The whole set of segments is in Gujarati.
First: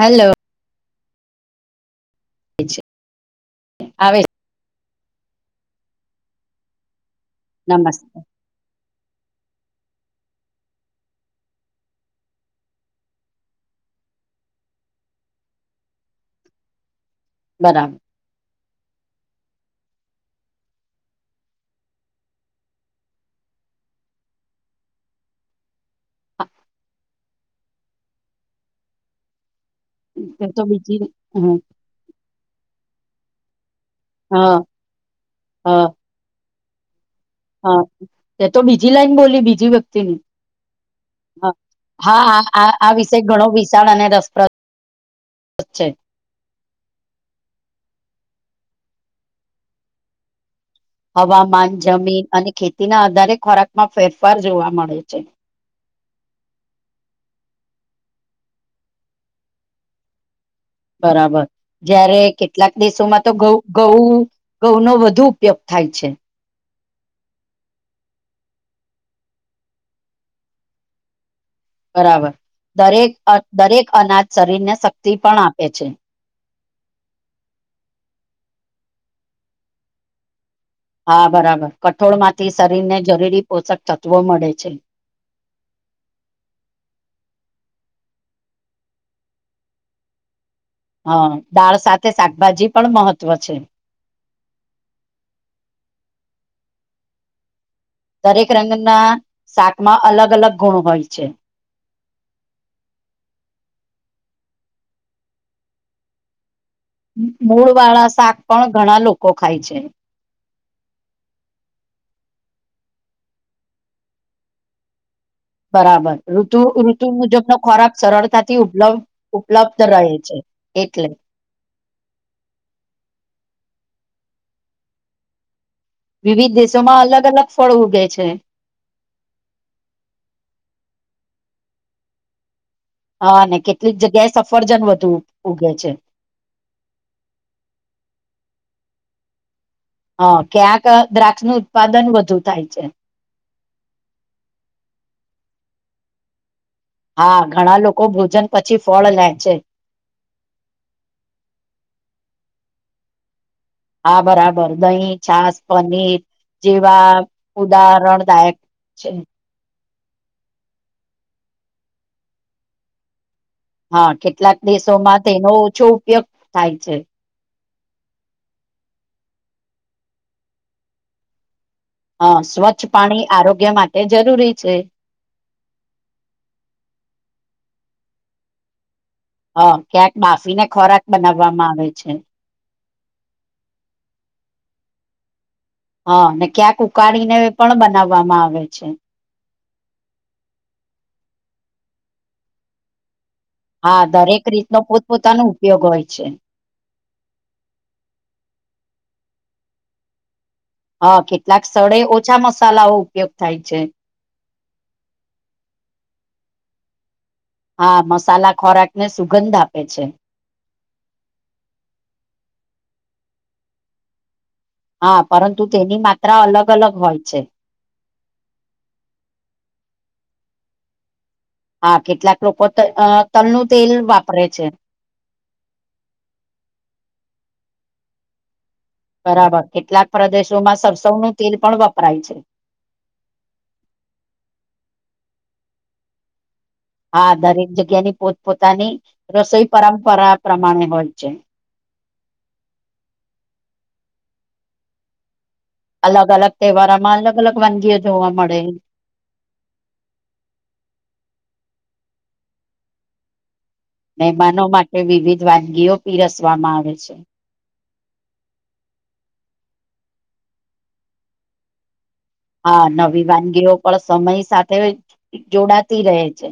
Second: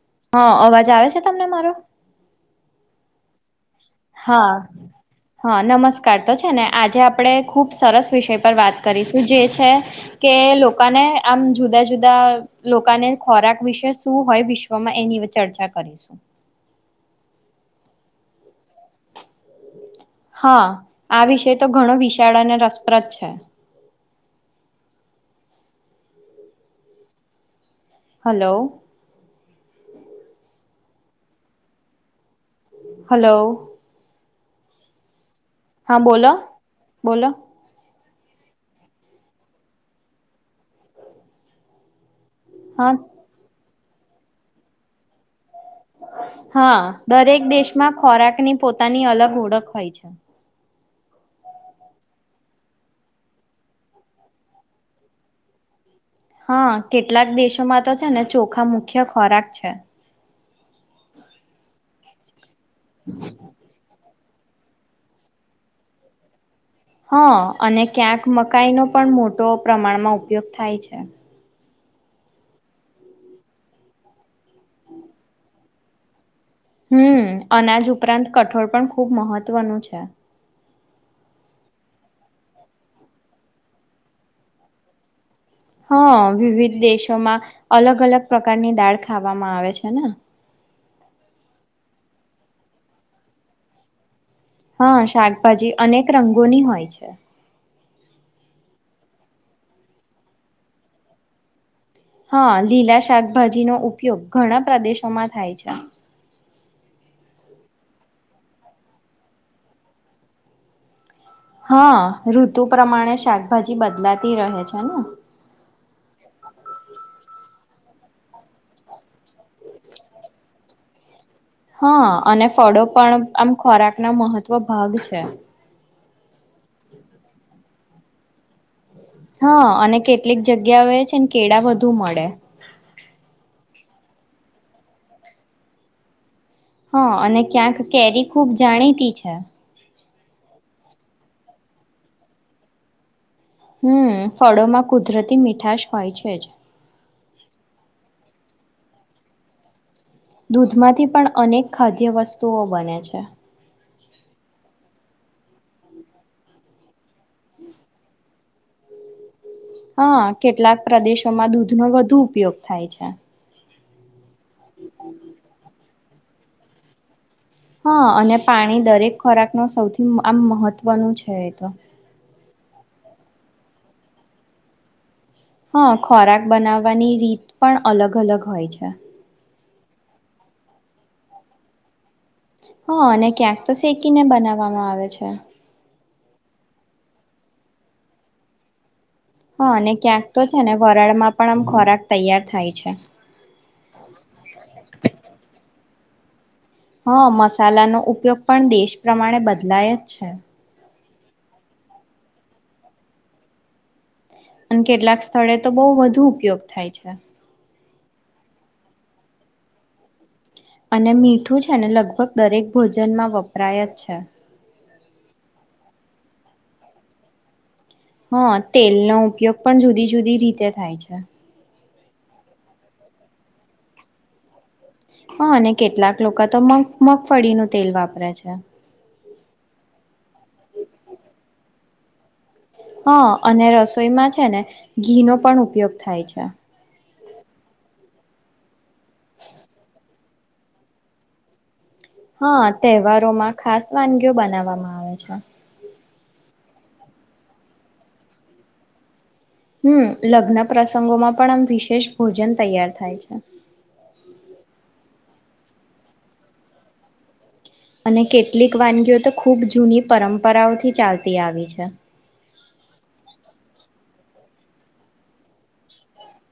હેલો હા અવાજ આવે છે તમને મારો છે આવે છે. હા હા નમસ્કાર તો છે ને આજે આપણે ખૂબ સરસ નમસ્તે વિષય પર વાત કરીશું જે છે કે લોકાને આમ જુદા જુદા લોકાને ખોરાક વિશે શું હોય વિશ્વમાં એની ચર્ચા કરીશું બરાબર હા આ વિષય તો ઘણો વિશાળ અને રસપ્રદ છે હ હલો એ તો બીજી હા હલો હા હા બોલો બોલો હા એ તો બીજી લાઈન બોલી બીજી વ્યક્તિની હા આ વિષ ઘણો વિશાળ અને રસપ્રદ છે હા દરેક દેશમાં ખોરાકની પોતાની અલગ ઓળખ હોય છે હવામાન જમીન અને ખેતીના આધારે ખોરાકમાં ફેરફાર જોવા મળે છે [inaudible] હા કેટલાક દેશોમાં તો છે ને ચોખા મુખ્ય ખોરાક છે બરાબર જયારે કેટલાક દેશોમાં તોઉ ગઉ ઘઉનોો વધુ ઉપયોગ થાય છે હા અને ક્યાંક મકાઈનો પણ મોટો પ્રમાણમાં ઉપયોગ થાય છે બરાબર દરેક દરેક અનાજ શરીરને શક્તિ પણ આપે છે હમ અનાજ ઉપરાંત કઠોળ પણ ખુબ મહત્વનું છે હા બરાબર કઠોળમાંથી શરીરને જરૂરી પોષક તત્વો મળે છે હા વિવિધ દેશોમાં અલગ અલગ પ્રકારની દાળ ખાવામાં આવે છે ને હા દાળ સાથે શાકભાજી પણ મહત્ત્વ છે હા શાકભાજી અનેક રંગોની હોય છે દરેક રંગના શાકમાં અલગ અલગ ગુણ હોય છે હા લીલા શાકભાજીનો ઉપયોગ ઘણા પ્રદેશોમાં થાય છે મૂળ વાળા શાક પણ ઘણા લોકો ખાય છે હા ઋતુ પ્રમાણે શાકભાજી બદલાતી રહે છે ને બરાબર ઋતુ ઋતુ મુજબનો ખોરાક સરળતાથી ઉપલબ્ ઉપલબ્ધ રહે છે એટલે હા અને ફળો પણ આમ ખોરાકનો મહત્વ ભાગ છે વિવિધ દેશોમાં અલગ અલગ ફળ ઉગે છે હા અને કેટલીક જગ્યા આવે છે ને કેળ બધુ મળે હા અનેને કેટલીક જગ્યાએ સફરજન વધુ ઉગે છે હા અને ક્યાંક કેરી ખૂબ જાણીતી છે હ ક્યાંક દ્રાક્ષ નું ઉત્પાદન વધુ થાય છે હમ ફળોમાં કુદરતી મીઠાશ હોય છે જ હા ઘણા લોકો ભોજન પછી ફળ લે છે દૂધમાંથી પણ અનેક ખાદ્ય વસ્તુઓ બને છે હા બરાબર દહીં છાસ પનીર જેવા ઉદાહરણદાયક છે હા કેટલાક પ્રદેશોમાં દૂધ નો વધુ ઉપયોગ થાય છે હા કેટલાક દેશોમાં તેનો ઓછો ઉપયોગ થાય છે હા અને પાણી દરેક ખોરાક ન સૌથી આમ મહત્વનું છે એ તો સ્વચ્છ પાણી આરોગ્ય માટે જરૂરી છે હા ખોરાક બનાવવાની રીત પણ અલગ અલગ હોય છે હ ક્યાંક માફીને ખોરાક બનાવવામાં આવે છે હા અને ક્યાંક તો શેકીને બનાવવામાં આવે છે હા ને ક્યાંક ઉકાળીને પણ બનાવવામાં આવે છે હા અને ક્યાંક તો છે ને વરાળમાં પણ આમ ખોરાક તૈયાર થાય છે હા દરેક રીતનો પોતપોતાનો ઉપયોગ હોય છે હા મસાલાનો ઉપયોગ પણ દેશ પ્રમાણે બદલાય જ છે હા કેટલાક સ્થળે ઓછા મસાલાઓ ઉપયોગ થાય છે અને કેટલાક સ્થળે તો બહુ વધુ ઉપયોગ થાય છે હા મસાલા ખોરાક ને સુગંધ આપે છે અને મીઠું છે ને લગભગ દરેક ભોજનમાં વપરાય જ છે હા પરંતુ તેની માત્રા અલગ અલગ હોય છે હા તેલનો ઉપયોગ પણ જુદી જુદી રીતે થાય છે હા કેટલાક લોકો ત તલનું તેલ વાપરે છે હા અને કેટલાક લોકો તો મગફળીનું તેલ વાપરે છે બરાબર કેટલાક પ્રદેશોમાં સરસવનું તેલ પણ વપરાય છે હા અને રસોઈમાં છે ને ઘીનો પણ ઉપયોગ થાય છે હા દરેક જગ્યાની પોત પોતાની રસોઈ પરંપરા પ્રમાણે હોય છે હા તહેવારોમાં ખાસ વાનગીઓ બનાવવામાં આવે છે. અલગ અલગ તહેવારોમાં અલગ અલગ વાનગીઓ જોવા મળે હમ લગ્ન પ્રસંગોમાં પણ આમ વિશેષ ભોજન તૈયાર થાય છે મહેમાનો માટે વિવિધ વાનગીઓ પીરસવામાં આવે છે અને કેટલીક વાનગીઓ તો ખૂબ જૂની પરંપરાઓથી ચાલતી આવી છે હા નવી વાનગીઓ પણ સમય સાથે જોડાતી રહે છે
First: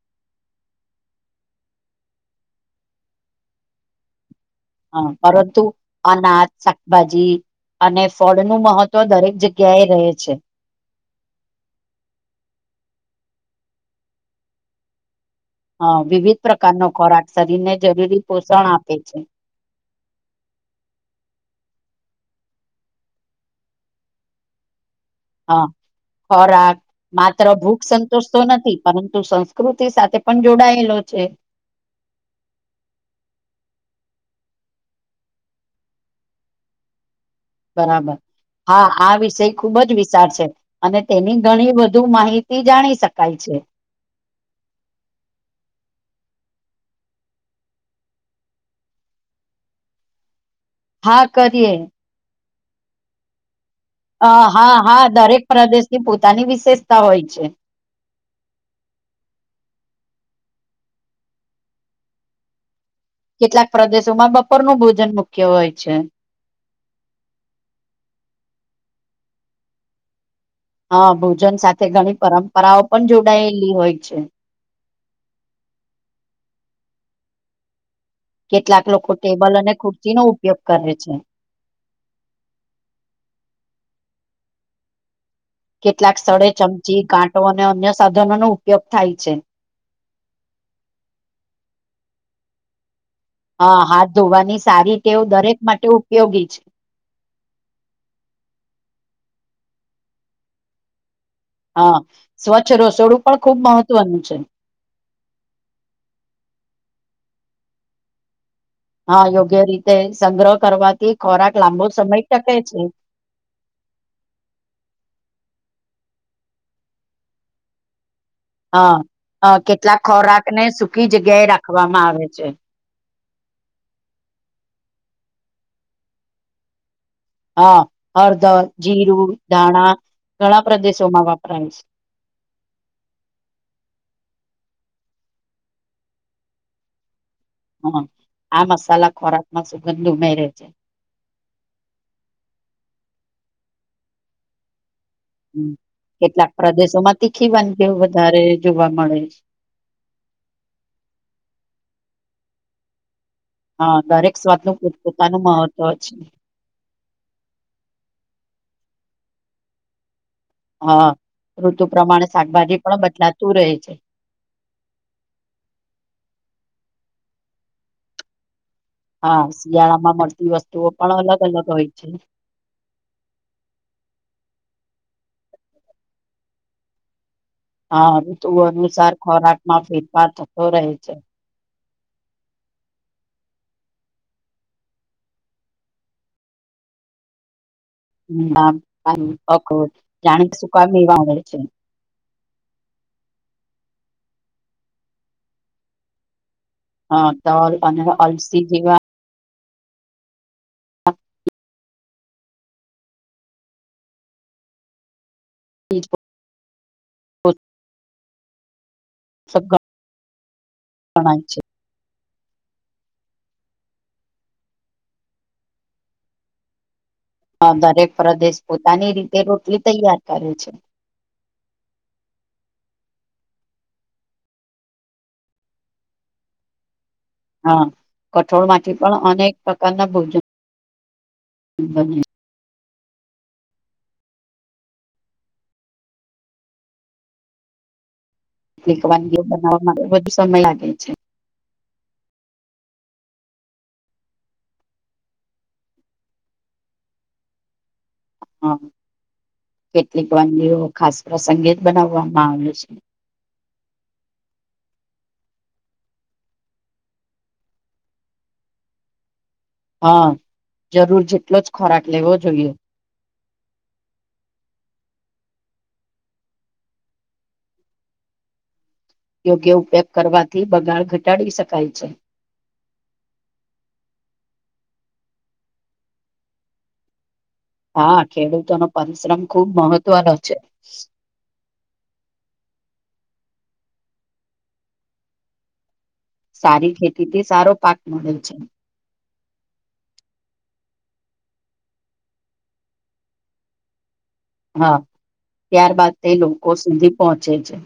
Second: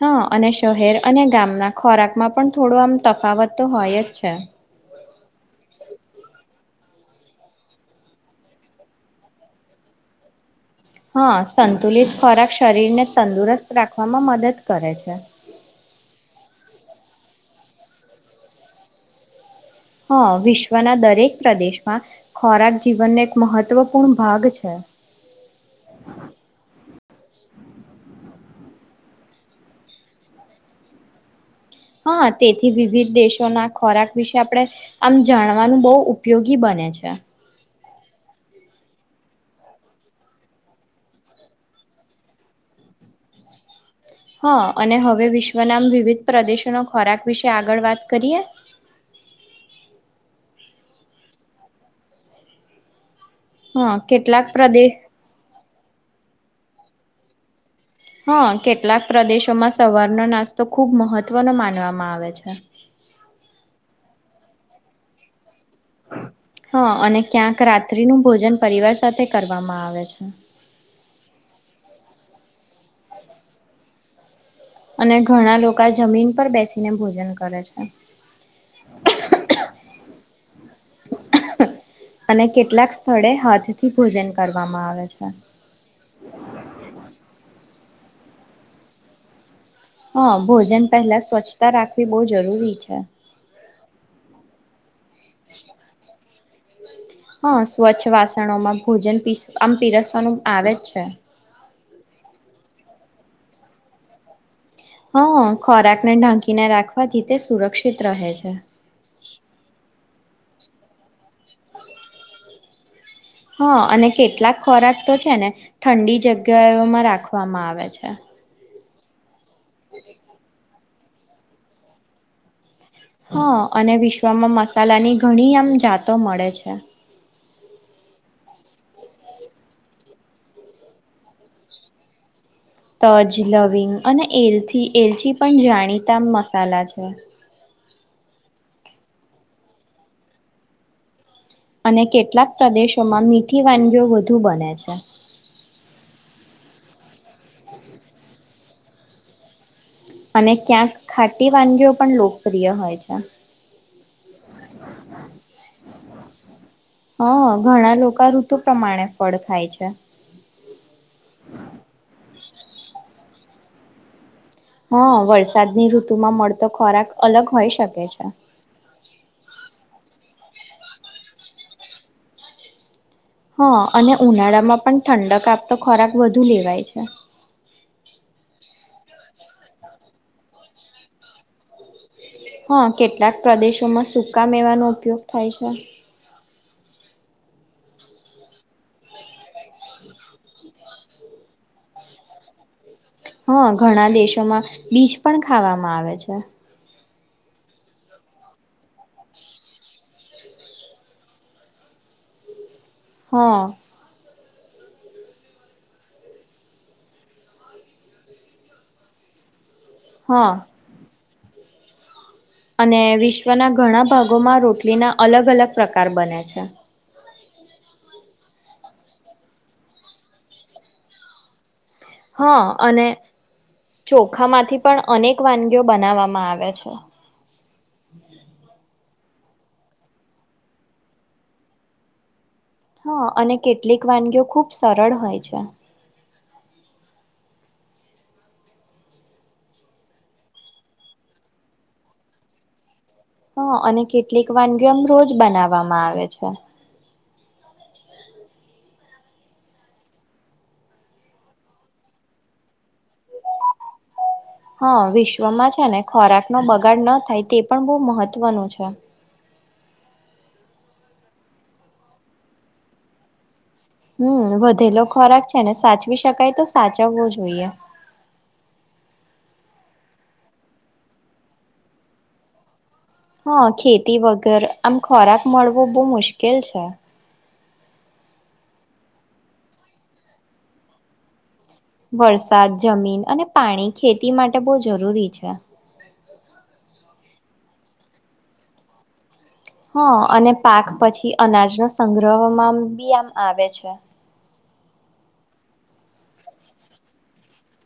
હા અને શહેર અને ગામના ખોરાકમાં પણ થોડું આમ તફાવત તો હોય જ છે હા પરંતુ અનાજ શાકભાજી અને ફળ નું મહત્વ દરેક જગ્યા એ રહે છે હા સંતુલિત ખોરાક શરીરને તંદુરસ્ત રાખવામાં મદદ કરે છે હ વિવિધ પ્રકારનો ખોરાક શરીરને જરૂરી પોષણ આપે છે હા વિશ્વના દરેક પ્રદેશમાં ખોરાક જીવનનો એક મહત્વપૂર્ણ ભાગ છે હા ખોરાક માત્ર ભૂખ સંતોષ તો નથી પરંતુ સંસ્કૃતિ સાથે પણ જોડાયેલો છે હા તેથી વિવિધ દેશોના ખોરાક વિશે આપણે આમ જાણવાનું બહુ ઉપયોગી બને ને છે બરાબર. હા આ વિષય ખુબ જ વિશાળ છે અને તેની ઘણી બધુ માહિતી જાણી શકાય છે [unintelligible] હા અને હવે વિશ્વના વિવિધ પ્રદેશોનો ખોરાક વિશે આગળ વાત કરીએ [unintelligible] હા કરીએ. હા અ કેટલાક હા પ્રદેશ હા દરેક પ્રદેશની પોતાની વિશેષતા હોય છે. હા કેટલાક પ્રદેશોમાં સવારનો નાસ્તો ખુબ મહત્વનો માનવામાં આવે છે કેટલાક પ્રદેશોમાં બપોરનુંું ભોજન મુખ્ય હોય છે હા અને ક્યાંક રાત્રિ નું ભોજન પરિવાર સાથે કરવામાં આવે છે હા ભોજન સાથે ઘણી પરંપરાઓ પણ જોડાયેલી હોય છે અને ઘણા લોકો આ જમીન પર બેસીને ભોજન કરે છે કેટલાક લોકો ટેબલ અને કુર્તી નો ઉપયોગ કરે છે અને કેટલાક સ્થળે હાથ થી ભોજન કરવામાં આવે છે કેટલાક સ્થળે ચમચી ગાંટો અને અન્ય સાધનો નો ઉપયોગ થાય છે હા ભોજન પહેલા સ્વચ્છતા રાખવી બહુ જરૂરી છે હા હાથ ધોવાની સારી તેવ દરેક માટે ઉપયોગી છે હા સ્વચ્છ વાસણોમાં ભોજન પસ આમ પીરસવાનું આવે જ છે હા સ્વચ્છ રસોડું પણ ખુબ મહત્વનું છે હા ખોરાકને ઢાંકીને રાખવાથી તે સુરક્ષિત રહે છે હા યોગ્ય રીતે સંગ્રહ કરવાથી ખોરાક લાંબો સમય ટકે છે હા અને કેટલાક ખોરાક તો છે ને ઠંડી જગ્યાઓમાં રાખવામાં આવે છે હ કેટલાક ખોરાક ને સુૂકી જગ્યાએ રાખવામાં આવે છે હા અને વિશ્વમાં મસાલાની ઘણી આમ જાતો મળે છે હા હળદર જીરું ધાણા ઘણા પ્રદેશોમાં વાપરાય છે [unintelligible] તજ લવિંગ અને એલથી એલચ પણ જાણીતા મસાલા છે હા આ મસાલા ખોરાકમાં સુગંધ ઉમે રહે છે અને કેટલાક પ્રદેશોમાં મીઠી વાનગીઓ વધુ બને છે કેટલાક પ્રદેશો માં તીખીવાની કેવું વધારે જોવા મળે છે અને ક્યાંક ખાટી વાનગીઓ પણ લોકપ્રિય હોય છે હા દરેક સ્વાદ નુંતપોતાનું મહત્વ છે હા ઘણા લોકો ઋતુ પ્રમાણે ફળ ખાય છે હા ઋતુ પ્રમાણે શાકભાજી પણ બદલાતું રહે છે હા વરસાદની ઋતુમાં મળતો ખોરાક અલગ હોઈ શકે છે હા શિયાળા માં મળતી વસ્તુઓ પણ અલગ અલગ હોય છે હા અને ઉનાળામાં પણ ઠંડક આપતો ખોરાક વધુ લેવાય છે હા ઋતુ અનુસાર ખોરાક માં ફેરફાર થતો રહે છે હા કેટલાક પ્રદેશોમાં સકા મેવાનો ઉપયોગ થાય છે જાણી કે સુકાવ એવાગે છે હા ઘણા દેશોમાં બીજ પણ ખાવામાં આવે છે હ તો અને અલસી જેવા [unintelligible] હા [unintelligible] સબકા હા પણણ છે અને વિશ્વના ઘણા ભાગોમાં રોટલીના અલગ અલગ પ્રકાર બને છે હ દરેક પ્રદેશ પોતાની રીતે રોટલી તૈયાર કરે છે હા અને ચોખામાંથી પણ અનેક વાનગીઓ બનાવવામાં આવે છે હા કઠોળ માંથી પણ અક પ્રકારના ભોજન બ હા અને કેટલીક વાનગીઓ ખુબ સરળ હોય છે ક વાનગીઓ બનાવવા માટે વધુ સમય લાગે છે હા અને કેટલીક વાનગીઓ આમ રોજ બનાવામાં આવે છે હ કેટલીક વાગીઓ ખાસ પ્રસંગી જ બનાવવામાં આવે છે [unintelligible] હા વિશ્વમાં છે ને ખોરાક નો બગાડ ન થાય તે પણ બહુ મહત્વનું છે હા જરૂર જેટલો જ ખોરાક લેવો જોઈએ હમ વધેલો ખોરાક છે ને સાચવી શકાય તો સાચવવો જોઈએ [inaudible] યોગ્ય ઉપયોગ કરવાથી બગાડ ઘટાડી શકાય છે હા ખેતી વગર આમ ખોરાક મળવો બહુ મુશ્કેલ છે હા ખેડૂતોનોો પરિશ્રમ ખુબ મહત્વનો છે વરસાદ જમીન અને પાણી ખેતી માટે બહુ જરૂરી છે સારી ખેતીથી સારો પાક મળે છે હા અને પાક પછી અનાજનો સંગ્રહમાં બી આમ આવે છે હા ત્યાર બાાદ તે લોકો સુધી પહોંચે છે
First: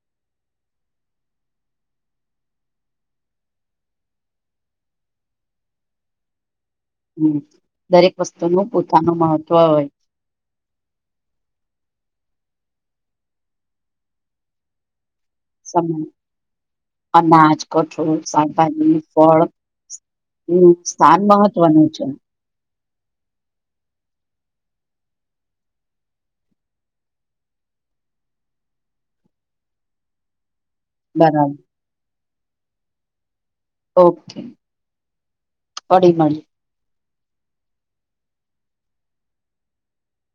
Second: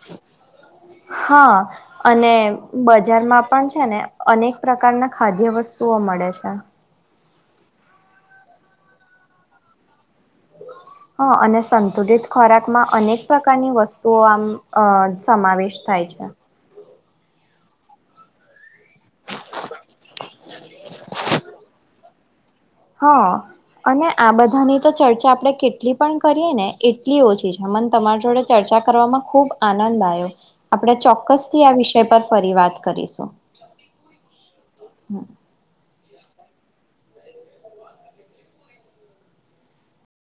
[unintelligible] હા અને બજારમાં પણ છે ને અનેક પ્રકારના ખાદ્ય વસ્તુ મળે છે હમ દરેક વસ્તુ નું પોતાનું મહત્વ હોય હા અને સંતુલિત ખોરાક માં અનેક પ્રકારની વસ્તુઓ આમ અ સમાવેશ સમય થાય છે અનાજ કઠોળ શાકભાજી ફળ એ સ્થાન મહત્વનું છે. હા. અને આ બધાની તો ચર્ચા આપડણે કેટલી પણ કરીયએ ને એટલી ઓછી છે મને તમારી જોડે ચર્ચા વામાં ખૂબ આનંદ આવ્યો, આપણે બરાબર ચોક્કસથી આ વિષય પર ફરી વાત કરીશું. ઓકે, હમ. ફરી મલીએ.